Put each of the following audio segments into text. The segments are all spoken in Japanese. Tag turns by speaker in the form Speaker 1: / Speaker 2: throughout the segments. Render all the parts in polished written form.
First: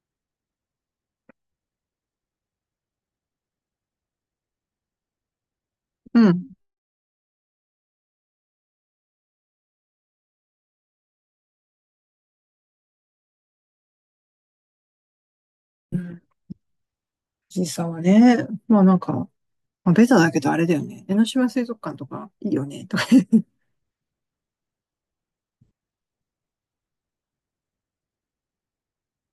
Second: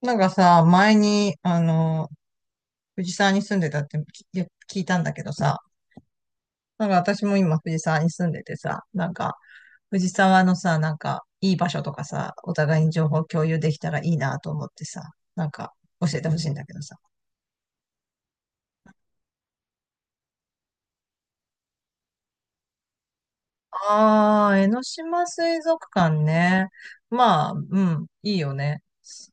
Speaker 1: なんかさ、前に、あの、藤沢に住んでたってき聞いたんだけどさ、
Speaker 2: うん。
Speaker 1: なんか私も今藤沢に住んでてさ、藤沢のさ、いい場所とかさ、お互いに情報共有できたらいいなと思ってさ、なんか、
Speaker 2: う
Speaker 1: 教え
Speaker 2: ん。
Speaker 1: てほしいんだけどさ。
Speaker 2: 藤沢はね、ベタだけどあれだよね。江ノ島水族館とかいいよね、とかね。
Speaker 1: ああ、江ノ島水族館ね。まあ、うん、いいよね。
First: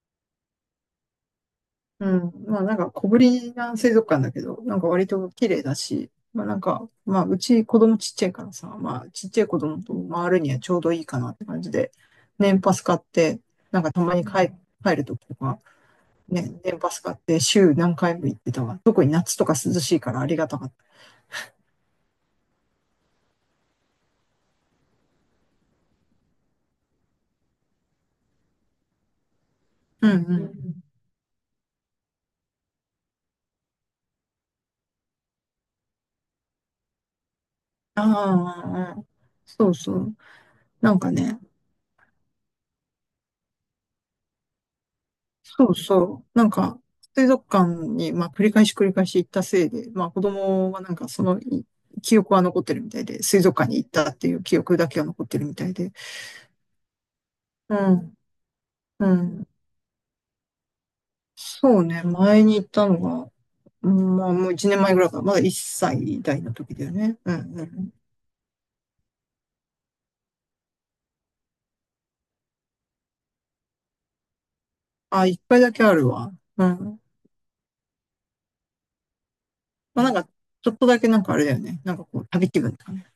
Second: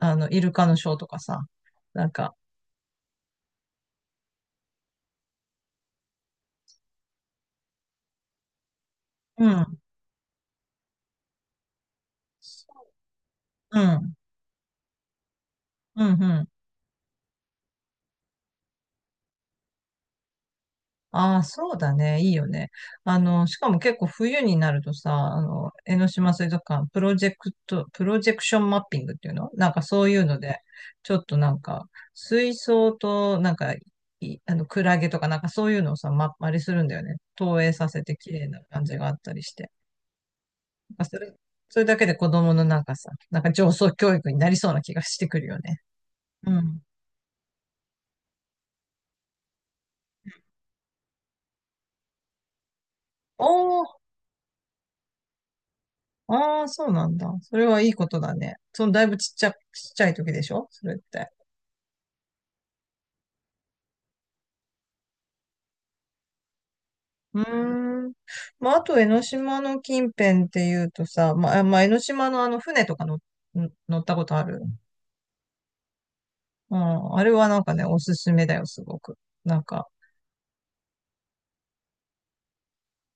Speaker 1: あの、イルカのショーとかさ、な
Speaker 2: う
Speaker 1: ん
Speaker 2: ん。
Speaker 1: か、
Speaker 2: まあ小ぶりな水族館だけど、なんか割と綺麗だし、まあうち子供ちっちゃいからさ、まあちっちゃ
Speaker 1: う
Speaker 2: い子
Speaker 1: ん、
Speaker 2: 供と回るにはちょうどいいかなって感じで、年パス買って、
Speaker 1: う
Speaker 2: なんかた
Speaker 1: ん、
Speaker 2: まに帰、帰るときとか、
Speaker 1: うん、うん。
Speaker 2: ね、年パス買って週何回も行ってたわ。特に夏とか涼しいからありがたかっ
Speaker 1: ああ、そうだね。いいよね。あの、しかも結構冬になるとさ、あの、江ノ島水族館、プロジェクションマッピングっていうのなんかそ
Speaker 2: た。
Speaker 1: う
Speaker 2: う
Speaker 1: いう
Speaker 2: んう
Speaker 1: ので、
Speaker 2: ん。
Speaker 1: ちょっとなんか、水槽と、あの、クラゲとかなんかそういうのをさ、ま、あれするんだよね。投影させて綺麗な感
Speaker 2: あ
Speaker 1: じ
Speaker 2: あ、
Speaker 1: があったりし
Speaker 2: そ
Speaker 1: て。
Speaker 2: うそう。な
Speaker 1: なん
Speaker 2: ん
Speaker 1: か
Speaker 2: か
Speaker 1: それ、
Speaker 2: ね、
Speaker 1: それだけで子供のなんかさ、なんか上層教育になりそうな気がしてくるよ
Speaker 2: そう
Speaker 1: ね。
Speaker 2: そう。なん
Speaker 1: う
Speaker 2: か、
Speaker 1: ん。
Speaker 2: 水族館に、まあ、繰り返し繰り返し行ったせいで、まあ、子供はなんかそのい記憶は残ってるみたいで、水
Speaker 1: お
Speaker 2: 族館に行っ
Speaker 1: ー、
Speaker 2: たっていう記憶だけは残ってるみたいで。
Speaker 1: ああ、そうなんだ。それ
Speaker 2: う
Speaker 1: はいいこ
Speaker 2: ん、
Speaker 1: とだね。その、だい
Speaker 2: う
Speaker 1: ぶちっち
Speaker 2: ん。
Speaker 1: ゃ、ちっちゃい時でしょそれって。
Speaker 2: そうね、前に行ったのが、うんまあ、もう1年前ぐらいかな。まだ1歳代の時だよね。うん、
Speaker 1: う
Speaker 2: うん。
Speaker 1: ーん。まあ、あと、江ノ島の近辺っていうとさ、まあ、江ノ島のあの、船とかの乗ったことある？
Speaker 2: あ、一回だけあるわ。う
Speaker 1: う
Speaker 2: ん。
Speaker 1: ん。あれはなんかね、おすすめだよ、すごく。なんか、
Speaker 2: まあ、なんか、ちょっとだけなんかあれだよね。なんかこう、旅気分とかね。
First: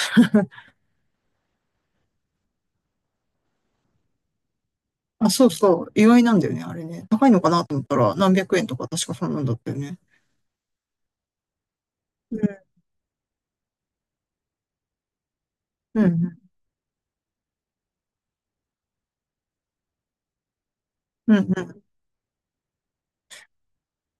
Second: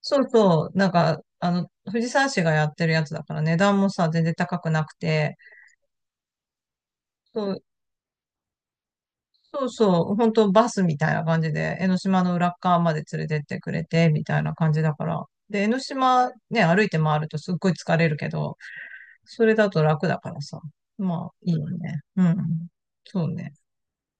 Speaker 1: そうそう、なんか、あの、藤沢市がやってるやつだから値段もさ、全然高くなく
Speaker 2: あ、
Speaker 1: て、
Speaker 2: そうそう。意外なんだよね、あれね。高いのかなと思ったら、何百円とか確かそんなんだっ
Speaker 1: そう
Speaker 2: たよね。
Speaker 1: そう、本当バスみたいな感じで、江ノ島の裏っ側まで連れてってくれて、みたいな感じだから。で、江ノ
Speaker 2: う
Speaker 1: 島
Speaker 2: ん、
Speaker 1: ね、歩いて回るとすっごい疲れるけど、それだと楽だからさ。まあ、
Speaker 2: うん、う
Speaker 1: い
Speaker 2: ん。
Speaker 1: い
Speaker 2: う
Speaker 1: よ
Speaker 2: ん
Speaker 1: ね。うん。そうね。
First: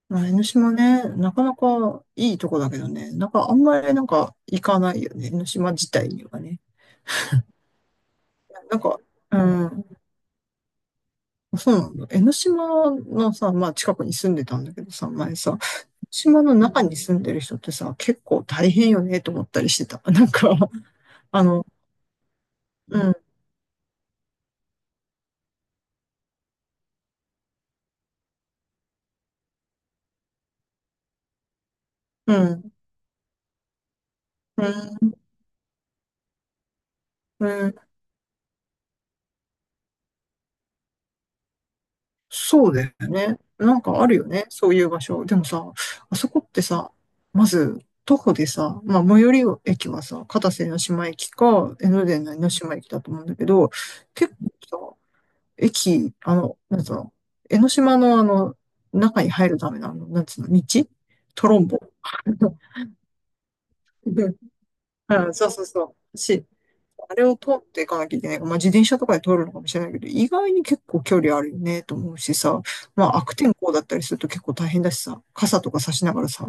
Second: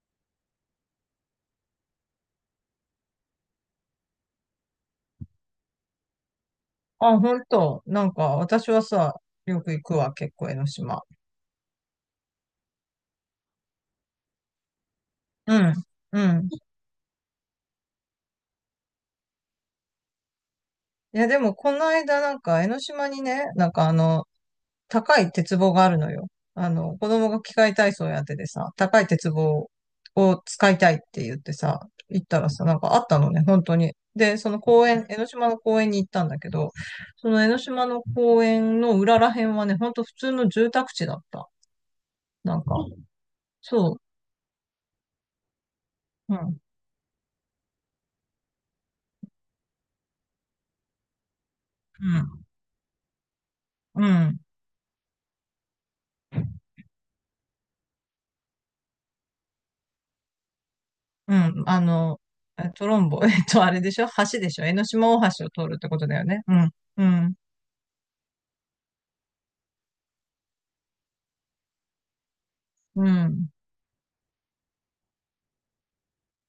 Speaker 2: まあ、江ノ島ね、なかなかいいとこだけどね、なんかあんまりなんか行かないよね、江ノ島自体にはね。
Speaker 1: あ、本当なんか、私
Speaker 2: なん
Speaker 1: は
Speaker 2: か、
Speaker 1: さ、
Speaker 2: う
Speaker 1: よく行
Speaker 2: ん、
Speaker 1: くわ、結構江ノ島。
Speaker 2: そうなんだ。江ノ島のさ、まあ近くに住んでたんだけどさ、前さ、
Speaker 1: う
Speaker 2: 江ノ
Speaker 1: ん。う
Speaker 2: 島
Speaker 1: ん。
Speaker 2: の中に住んでる人ってさ、結構大変よね、と思ったりしてた。
Speaker 1: いや、で
Speaker 2: あ
Speaker 1: も、
Speaker 2: の、
Speaker 1: この間、なんか、江ノ
Speaker 2: う
Speaker 1: 島
Speaker 2: ん、
Speaker 1: にね、なんかあの、高い鉄棒があるのよ。あの、子供が器械体操やっててさ、高い鉄棒を使いたいって言ってさ、行っ
Speaker 2: う
Speaker 1: たらさ、
Speaker 2: ん、
Speaker 1: なんかあったのね、本当に。で、その
Speaker 2: う
Speaker 1: 公園、
Speaker 2: ん、
Speaker 1: 江ノ島の公園に行ったんだけど、その
Speaker 2: う
Speaker 1: 江ノ
Speaker 2: ん
Speaker 1: 島の公園の裏ら辺はね、ほんと普通の住宅地だった。なん
Speaker 2: そう
Speaker 1: か、
Speaker 2: だよね。なん
Speaker 1: そ
Speaker 2: かあるよね。そういう場所。でもさ、あそ
Speaker 1: う、う
Speaker 2: こっ
Speaker 1: ん、
Speaker 2: てさ、まず、徒歩でさ、まあ、最寄り駅はさ、片瀬江島駅か、江ノ
Speaker 1: う
Speaker 2: 電の江
Speaker 1: ん、
Speaker 2: ノ島駅だと思うんだけど、
Speaker 1: う
Speaker 2: 結
Speaker 1: ん、
Speaker 2: 構さ、駅、あの、なんつうの、江ノ島のあの、中に入るための、あの、なんつうの、道
Speaker 1: う
Speaker 2: トロ
Speaker 1: ん、
Speaker 2: ンボ。
Speaker 1: えトロンボ、えっと、あれでしょ？橋でしょ？江ノ島
Speaker 2: う
Speaker 1: 大
Speaker 2: ん
Speaker 1: 橋
Speaker 2: そ
Speaker 1: を
Speaker 2: うそう
Speaker 1: 通るって
Speaker 2: そ
Speaker 1: ことだ
Speaker 2: う。
Speaker 1: よね。
Speaker 2: し、
Speaker 1: うん、う
Speaker 2: あれ
Speaker 1: ん、
Speaker 2: を通っていかなきゃいけない。まあ、自転車とかで通るのかもしれないけど、意外に結構距離あるよね、と思うしさ。
Speaker 1: う
Speaker 2: まあ、悪
Speaker 1: ん。
Speaker 2: 天候だったりすると結構大変だしさ、傘とか差しながらさ、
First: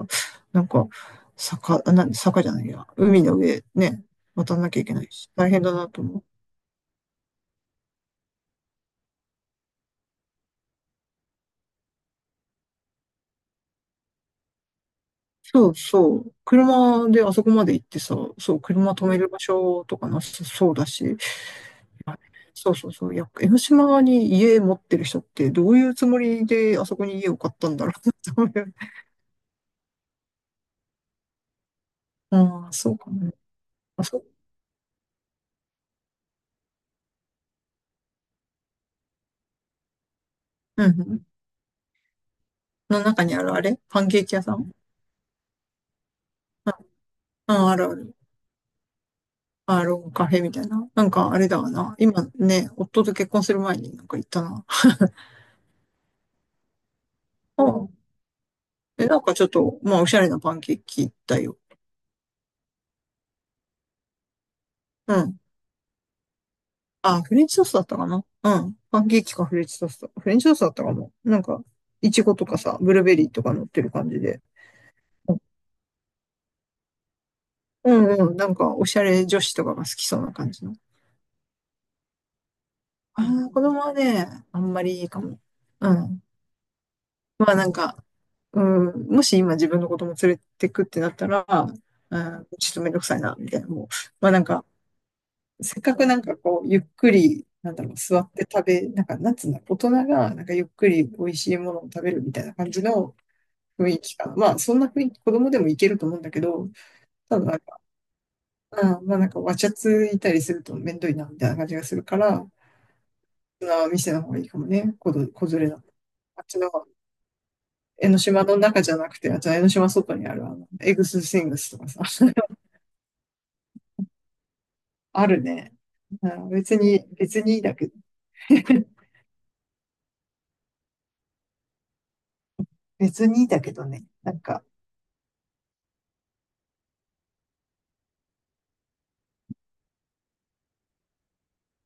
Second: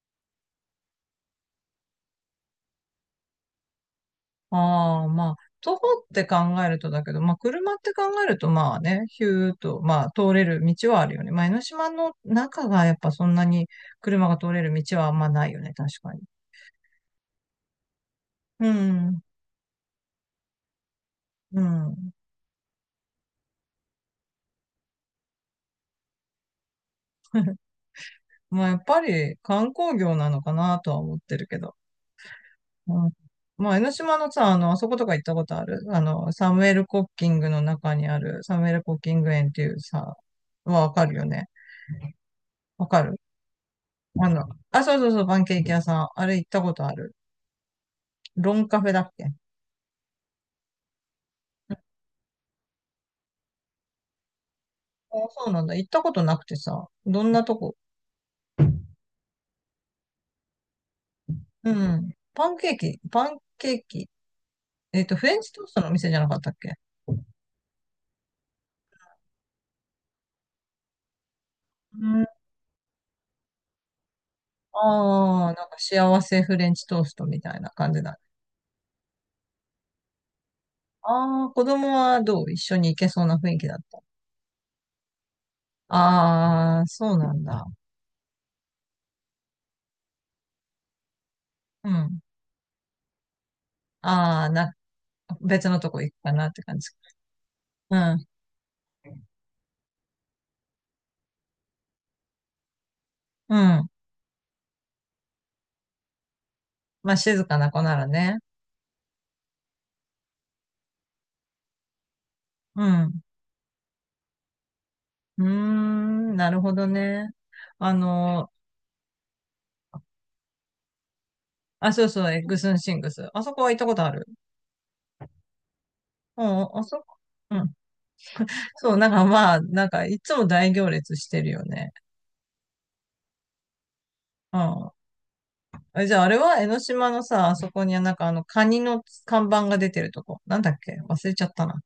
Speaker 2: なんか、坂、あなん坂じゃないや、海の上ね、渡んなきゃいけな
Speaker 1: あ
Speaker 2: い
Speaker 1: あ、
Speaker 2: し、
Speaker 1: まあ、
Speaker 2: 大変だ
Speaker 1: 徒歩
Speaker 2: なと
Speaker 1: っ
Speaker 2: 思う。
Speaker 1: て考えるとだけど、まあ、車って考えると、まあね、ヒューッと、まあ、通れる道はあるよね。まあ、江ノ島の中がやっぱそんなに車が通れる道はあんまないよ
Speaker 2: そ
Speaker 1: ね、
Speaker 2: う
Speaker 1: 確か
Speaker 2: そ
Speaker 1: に。
Speaker 2: う。車であそこまで行ってさ、そう、
Speaker 1: う
Speaker 2: 車止め
Speaker 1: ん、
Speaker 2: る場所とかなさそうだし、
Speaker 1: うん。
Speaker 2: そうそうそう。いや、江ノ島に家持ってる人ってどういうつもりであそこに家を買ったんだろうなって思う
Speaker 1: ま
Speaker 2: よ
Speaker 1: あ、
Speaker 2: ね。
Speaker 1: やっぱり観光業なのかなとは思ってるけど。
Speaker 2: ああ、そう
Speaker 1: う
Speaker 2: か
Speaker 1: ん、
Speaker 2: もね。
Speaker 1: まあ、江ノ
Speaker 2: あ、
Speaker 1: 島
Speaker 2: そう。
Speaker 1: のさ、あの、あそことか行ったことある？あの、サムエル・コッキングの中にある、サムエル・コッキング園っていうさ、は
Speaker 2: う
Speaker 1: わ
Speaker 2: んう
Speaker 1: かるよ
Speaker 2: ん。
Speaker 1: ね。わ
Speaker 2: の
Speaker 1: かる？
Speaker 2: 中にあるあれパンケー
Speaker 1: あ
Speaker 2: キ屋
Speaker 1: の、
Speaker 2: さん
Speaker 1: あ、そうそうそう、パンケーキ屋さん。あれ行ったこ
Speaker 2: あ、
Speaker 1: とある？
Speaker 2: うん、あるある。
Speaker 1: ロンカフェだっけ？
Speaker 2: アーロンカフェみたいな。なんかあれだわな。今ね、夫と結婚する前になんか行ったな。
Speaker 1: あ、そうなんだ。行ったことなくてさ、どんなと
Speaker 2: う
Speaker 1: こ？
Speaker 2: ん。え、なんかちょっと、まあおしゃれなパンケーキだよ。
Speaker 1: うん。パンケーキ、パンケーキ。えっ
Speaker 2: う
Speaker 1: と、フレ
Speaker 2: ん。
Speaker 1: ンチトーストのお店じゃなかったっけ？
Speaker 2: あ、フレンチトーストだったかなうん。パンケーキかフレンチトースト。フレンチトーストだったかも。なんか、
Speaker 1: う
Speaker 2: イチ
Speaker 1: ん。
Speaker 2: ゴとかさ、ブルーベリーとか乗ってる感じで。う
Speaker 1: ああ、なんか幸せフレンチトーストみたいな
Speaker 2: ん
Speaker 1: 感
Speaker 2: う
Speaker 1: じだ。
Speaker 2: んうん。なんか、おしゃれ女子とかが好きそうな感じの。
Speaker 1: ああ、子供はどう？一緒に行けそ
Speaker 2: あ
Speaker 1: うな雰
Speaker 2: あ、
Speaker 1: 囲
Speaker 2: 子
Speaker 1: 気だっ
Speaker 2: 供は
Speaker 1: た？
Speaker 2: ね、あんまりいいかも。うん。
Speaker 1: ああー、そうなん
Speaker 2: まあ
Speaker 1: だ。
Speaker 2: なんか、うん、もし今自分の子供連れてくってなったら、
Speaker 1: う
Speaker 2: う
Speaker 1: ん。
Speaker 2: ん、ちょっとめんどくさいな、みたいな。もう、まあなん
Speaker 1: ああ、
Speaker 2: か、
Speaker 1: な、別の
Speaker 2: せっ
Speaker 1: と
Speaker 2: か
Speaker 1: こ
Speaker 2: く
Speaker 1: 行
Speaker 2: な
Speaker 1: く
Speaker 2: ん
Speaker 1: か
Speaker 2: か
Speaker 1: なって
Speaker 2: こう、
Speaker 1: 感
Speaker 2: ゆっ
Speaker 1: じ。
Speaker 2: くり、なんだろう、
Speaker 1: う
Speaker 2: 座
Speaker 1: ん。
Speaker 2: って食べ、なんか、なんつうんだ、大人がなんかゆっくり美味しいものを食べるみたいな感じの
Speaker 1: うん。
Speaker 2: 雰囲気かな。まあ、そんな雰囲気、子供でもいけると思うんだけど、
Speaker 1: まあ、
Speaker 2: た
Speaker 1: 静
Speaker 2: だな
Speaker 1: か
Speaker 2: ん
Speaker 1: な
Speaker 2: か、
Speaker 1: 子ならね。
Speaker 2: うん、わちゃついたりするとめんどいな、みたいな感じがするから、
Speaker 1: うん。
Speaker 2: 大人は店の方がいいかもね、子ど、
Speaker 1: うー
Speaker 2: 子連れだと。
Speaker 1: ん、
Speaker 2: あっ
Speaker 1: な
Speaker 2: ち
Speaker 1: る
Speaker 2: の
Speaker 1: ほどね。あ
Speaker 2: 江ノ島
Speaker 1: の、
Speaker 2: の中じゃなくて、あっちの江ノ島外にある、あの、エグスシングスとか
Speaker 1: あ、そうそ
Speaker 2: さ。
Speaker 1: う、エッグスンシングス。あそこは行ったことある。
Speaker 2: あるね。う
Speaker 1: う
Speaker 2: ん別
Speaker 1: ん、あそ
Speaker 2: に、
Speaker 1: こ。
Speaker 2: 別
Speaker 1: う
Speaker 2: にいい
Speaker 1: ん。
Speaker 2: だけど。
Speaker 1: そう、なんかまあ、なんかいつも大行列してるよね。
Speaker 2: 別にいいだけどね。なん
Speaker 1: う
Speaker 2: か、
Speaker 1: ん。え、じゃああれは江ノ島のさ、あそこにはなんかあのカニの看板が出てるとこ。なんだっけ忘れちゃったな。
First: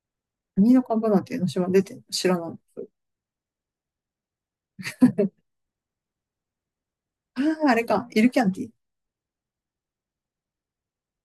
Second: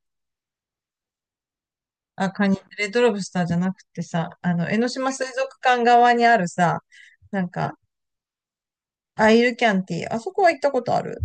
Speaker 2: 何の株なんて江ノ島出てんの知
Speaker 1: あ、
Speaker 2: ら
Speaker 1: カ
Speaker 2: な
Speaker 1: ニ、
Speaker 2: い。
Speaker 1: レッドロブスターじゃなくてさ、あの、江ノ島水族館側にあるさ、
Speaker 2: あ
Speaker 1: なん
Speaker 2: あ、あ
Speaker 1: か、
Speaker 2: れか、イルキャンティ。
Speaker 1: アイルキャンティー。あそこは行ったことある。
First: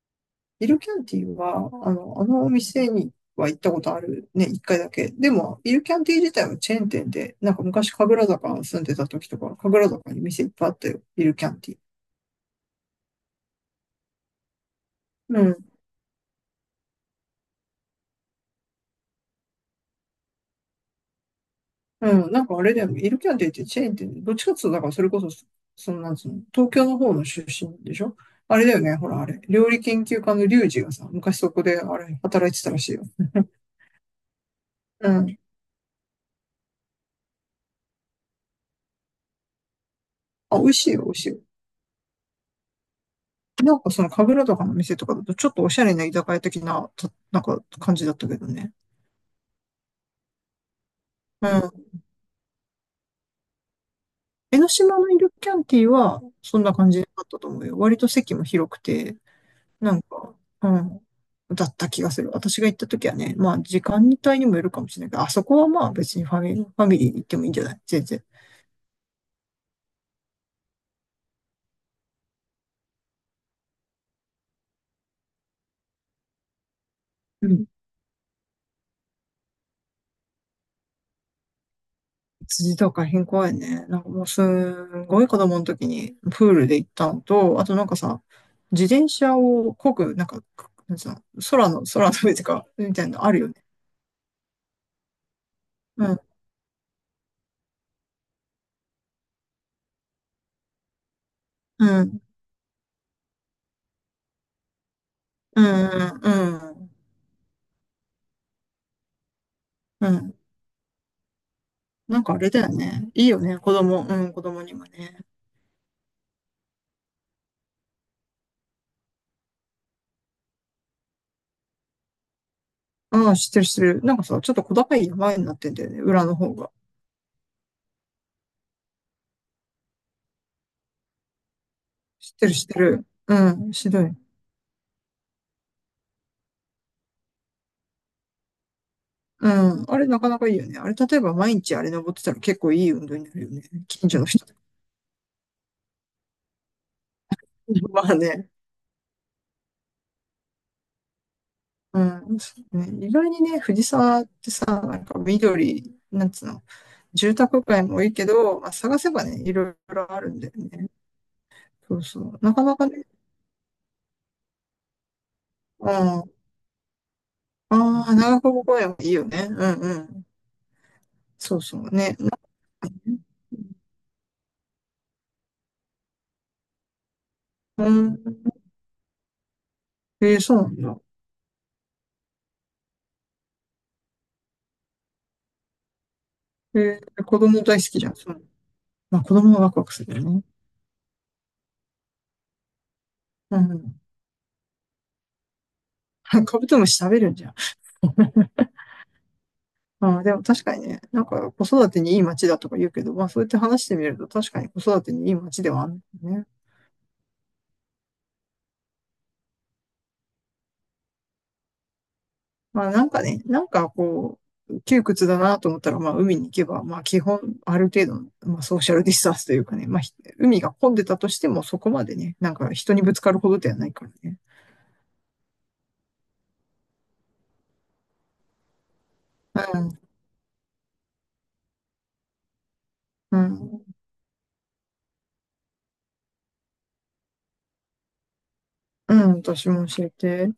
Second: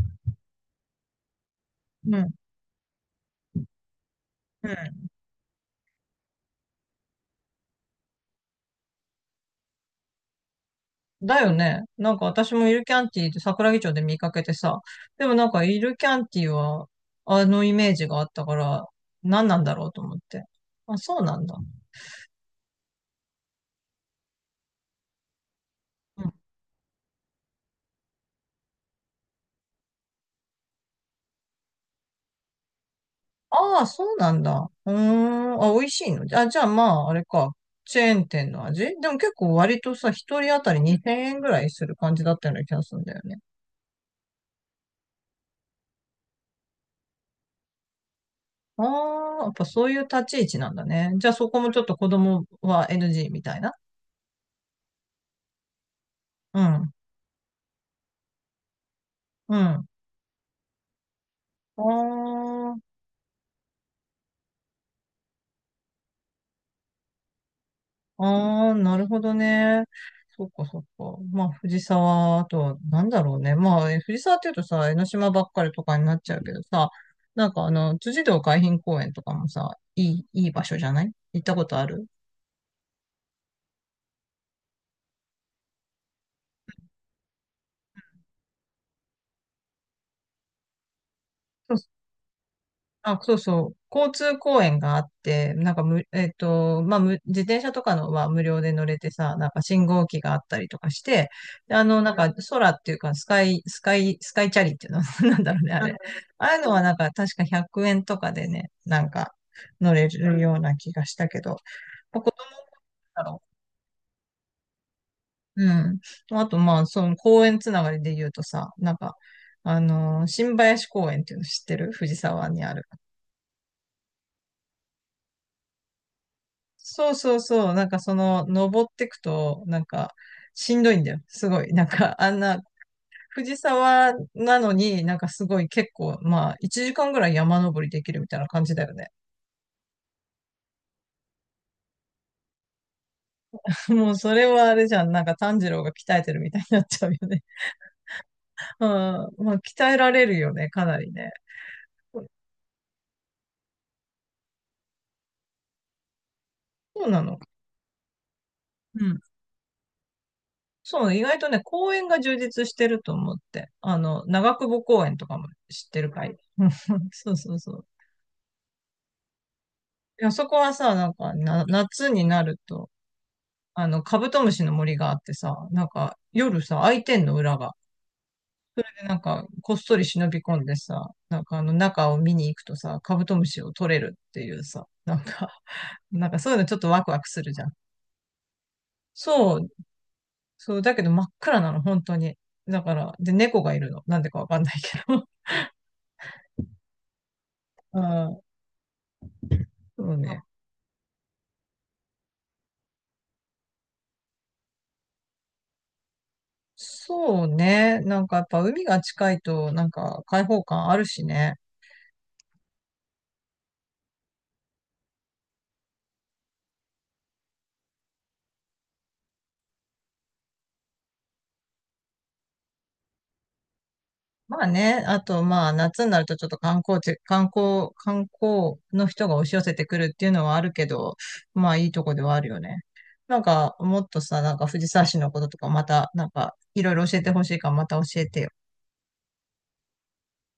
Speaker 2: イルキャンティは、あの、
Speaker 1: う
Speaker 2: あ
Speaker 1: ん。
Speaker 2: のお店には行ったことあるね、一
Speaker 1: う
Speaker 2: 回だ
Speaker 1: ん。
Speaker 2: け。でも、イルキャンティ自体はチェーン店で、なんか昔、神楽坂住んでた時とか、神楽坂に店いっぱいあったよ、イル
Speaker 1: だ
Speaker 2: キャ
Speaker 1: よ
Speaker 2: ンティ。
Speaker 1: ね。なんか私もイルキャンティーって桜木町で見かけてさ。でも
Speaker 2: う
Speaker 1: なんか
Speaker 2: ん。
Speaker 1: イルキャンティーはあのイメージがあったから何なんだろうと思って。あ、そうなんだ。
Speaker 2: うん、なんかあれだよね。イルキャンティってチェーンってどっちかっていうと、だからそれこそ、そのなん
Speaker 1: う
Speaker 2: つう
Speaker 1: ん。
Speaker 2: の、東京の方の出身でしょ？あれだよね。ほら、あれ。料理研究家のリュウジがさ、昔そこで、あれ、働いてたらしいよ。
Speaker 1: ああ、そうなんだ。うー
Speaker 2: うん。
Speaker 1: ん。あ、美味しいの？あ、じゃあまあ、あれか。チェーン店の味でも結構割とさ、一人
Speaker 2: あ、
Speaker 1: 当
Speaker 2: 美
Speaker 1: た
Speaker 2: 味
Speaker 1: り
Speaker 2: しいよ、美
Speaker 1: 2000
Speaker 2: 味しい
Speaker 1: 円
Speaker 2: よ。
Speaker 1: ぐらいする感じだったような気がするんだよね。
Speaker 2: なんかその神楽とかの店とかだと、ちょっとおしゃれな居酒屋的な、たなんか感じだったけどね。
Speaker 1: ああ、やっぱそういう立ち位置なんだね。じゃあ
Speaker 2: う
Speaker 1: そこもちょっ
Speaker 2: ん。
Speaker 1: と子供は NG みたいな。
Speaker 2: 江ノ島のイルキャンティは、
Speaker 1: う
Speaker 2: そんな感
Speaker 1: ん。
Speaker 2: じだったと思うよ。割と席も広くて、
Speaker 1: うん。
Speaker 2: なんか、うん、だった気がする。私が行
Speaker 1: あ
Speaker 2: った
Speaker 1: あ。
Speaker 2: 時はね、まあ時間帯にもよるかもしれないけど、あそこはまあ別にファミ、ファミリー行ってもいいんじゃない？全然。
Speaker 1: ああ、なるほどね。そっかそっか。まあ、藤沢、あとは、なんだろうね。まあ、え藤沢っていうとさ、江ノ島ばっかりとかになっちゃうけどさ、
Speaker 2: う
Speaker 1: なんか
Speaker 2: ん。
Speaker 1: あの、辻堂海浜公園とかもさ、いい場所じゃない？行ったことある？
Speaker 2: 辻とか変公園ね。なんかもうすんごい子供の時にプールで行ったのと、あとなんかさ、自転車を漕ぐ、なんか、なんつうの、空の、空の上とか、みたい
Speaker 1: あ、
Speaker 2: なのあ
Speaker 1: そう
Speaker 2: るよね。
Speaker 1: そう。交通公園があって、なんかむ、
Speaker 2: うん、
Speaker 1: えっと、まあ、自転車とかのは無料で乗れてさ、なんか信号機があったりとかして、であの、
Speaker 2: う
Speaker 1: なん
Speaker 2: ん、
Speaker 1: か空っていうか、スカイチャリっていうの なんだろ
Speaker 2: う
Speaker 1: うね、あれ。
Speaker 2: ん、う
Speaker 1: ああいうのは
Speaker 2: ん、
Speaker 1: なんか確か100円とかでね、なんか乗れ
Speaker 2: うん。
Speaker 1: るような気がしたけど、ま
Speaker 2: な
Speaker 1: あ、
Speaker 2: ん
Speaker 1: 子
Speaker 2: か
Speaker 1: 供
Speaker 2: あれだよね。
Speaker 1: だ
Speaker 2: いいよ
Speaker 1: ろ
Speaker 2: ね。子供、うん、子供にもね。
Speaker 1: う。うん。あと、まあ、その公園つながりで言うとさ、なんか、あの、新林公園っていうの知ってる？藤沢にある。
Speaker 2: うん、知ってる知ってる。なんかさ、ちょっと小高い山になってんだよね、裏の方が。
Speaker 1: そうそうそう、なんかその、登ってくと、なんか、しんどいんだよ。すごい。なんか、あ
Speaker 2: 知っ
Speaker 1: ん
Speaker 2: てる
Speaker 1: な、
Speaker 2: 知ってる。う
Speaker 1: 藤
Speaker 2: ん、ひど
Speaker 1: 沢
Speaker 2: い。
Speaker 1: なのに、なんかすごい結構、まあ、1時間ぐらい山登りできるみたいな感じだよね。
Speaker 2: うん、あれなかなかいいよね。あれ、例えば毎日あれ登ってたら結構いい運動になるよね。近
Speaker 1: もう
Speaker 2: 所の
Speaker 1: そ
Speaker 2: 人
Speaker 1: れ
Speaker 2: とか。
Speaker 1: はあれじゃん。なんか炭治郎が鍛えてるみたいになっちゃうよね。
Speaker 2: まあね。
Speaker 1: うん。まあ、鍛えられるよね、かなりね。そ
Speaker 2: うん、そうね。意外にね、藤沢ってさ、なんか緑、なんつうの、
Speaker 1: うな
Speaker 2: 住
Speaker 1: の。
Speaker 2: 宅街も多いけど、まあ、探
Speaker 1: う
Speaker 2: せ
Speaker 1: ん。
Speaker 2: ばね、いろいろあるんだよね。
Speaker 1: そうね、意外とね、公
Speaker 2: そう
Speaker 1: 園が
Speaker 2: そ
Speaker 1: 充
Speaker 2: う。なか
Speaker 1: 実し
Speaker 2: な
Speaker 1: て
Speaker 2: か
Speaker 1: る
Speaker 2: ね、
Speaker 1: と思って。あの、長久保公園とかも
Speaker 2: う
Speaker 1: 知っ
Speaker 2: ん。
Speaker 1: てる
Speaker 2: あ
Speaker 1: かい？ そうそうそう。
Speaker 2: あ、長久保公園もいいよね。うんう
Speaker 1: い
Speaker 2: ん。
Speaker 1: や、そこはさ、なんか
Speaker 2: そう
Speaker 1: な、
Speaker 2: そう
Speaker 1: 夏
Speaker 2: ね。
Speaker 1: に
Speaker 2: な
Speaker 1: なると、あの、カブトムシの森があってさ、なんか、夜さ、開いてんの、裏が。
Speaker 2: うん。
Speaker 1: でなんか、こっそり忍
Speaker 2: えー、
Speaker 1: び込
Speaker 2: そう
Speaker 1: ん
Speaker 2: な
Speaker 1: で
Speaker 2: んだ。
Speaker 1: さ、なんか、あの、中を見に行くとさ、カブトムシを取れるっていうさ、なんか なんかそういうのちょっと
Speaker 2: え
Speaker 1: ワクワ
Speaker 2: ー、
Speaker 1: ク
Speaker 2: 子
Speaker 1: するじ
Speaker 2: 供
Speaker 1: ゃん。
Speaker 2: 大好きじゃん。そう。まあ子供
Speaker 1: そ
Speaker 2: は
Speaker 1: う、
Speaker 2: ワクワクするよね。
Speaker 1: そう、だけど真っ暗なの、本当に。だから、で、
Speaker 2: う
Speaker 1: 猫がいる
Speaker 2: ん。
Speaker 1: の。なんでかわかんないけど。
Speaker 2: カブトムシ食べるんじゃん。
Speaker 1: ああ、そう
Speaker 2: うん、で
Speaker 1: ね。
Speaker 2: も確かにね、なんか子育てにいい街だとか言うけど、まあそうやって話してみると確かに子育てにいい街ではあるんだよね。
Speaker 1: そうね。なんかやっぱ海が近いと、なんか開放感あるしね。
Speaker 2: まあなんかね、なんかこう、窮屈だなと思ったら、まあ海に行けば、まあ基本ある程度の、まあソーシャルディスタンスというかね、まあ海が混んでたとしてもそこまでね、なんか人にぶつかるほどではないからね。
Speaker 1: まあね、あとまあ夏になるとちょっと観光地、観光、観光の人が押し寄せてくるっていうのはあるけど、まあいいとこではあるよね。
Speaker 2: う
Speaker 1: なん
Speaker 2: ん、
Speaker 1: か
Speaker 2: うん、
Speaker 1: もっとさ、なんか藤沢市のこととかまた、なんかいろいろ教えてほしいからまた教えてよ。
Speaker 2: うん、私も教えて。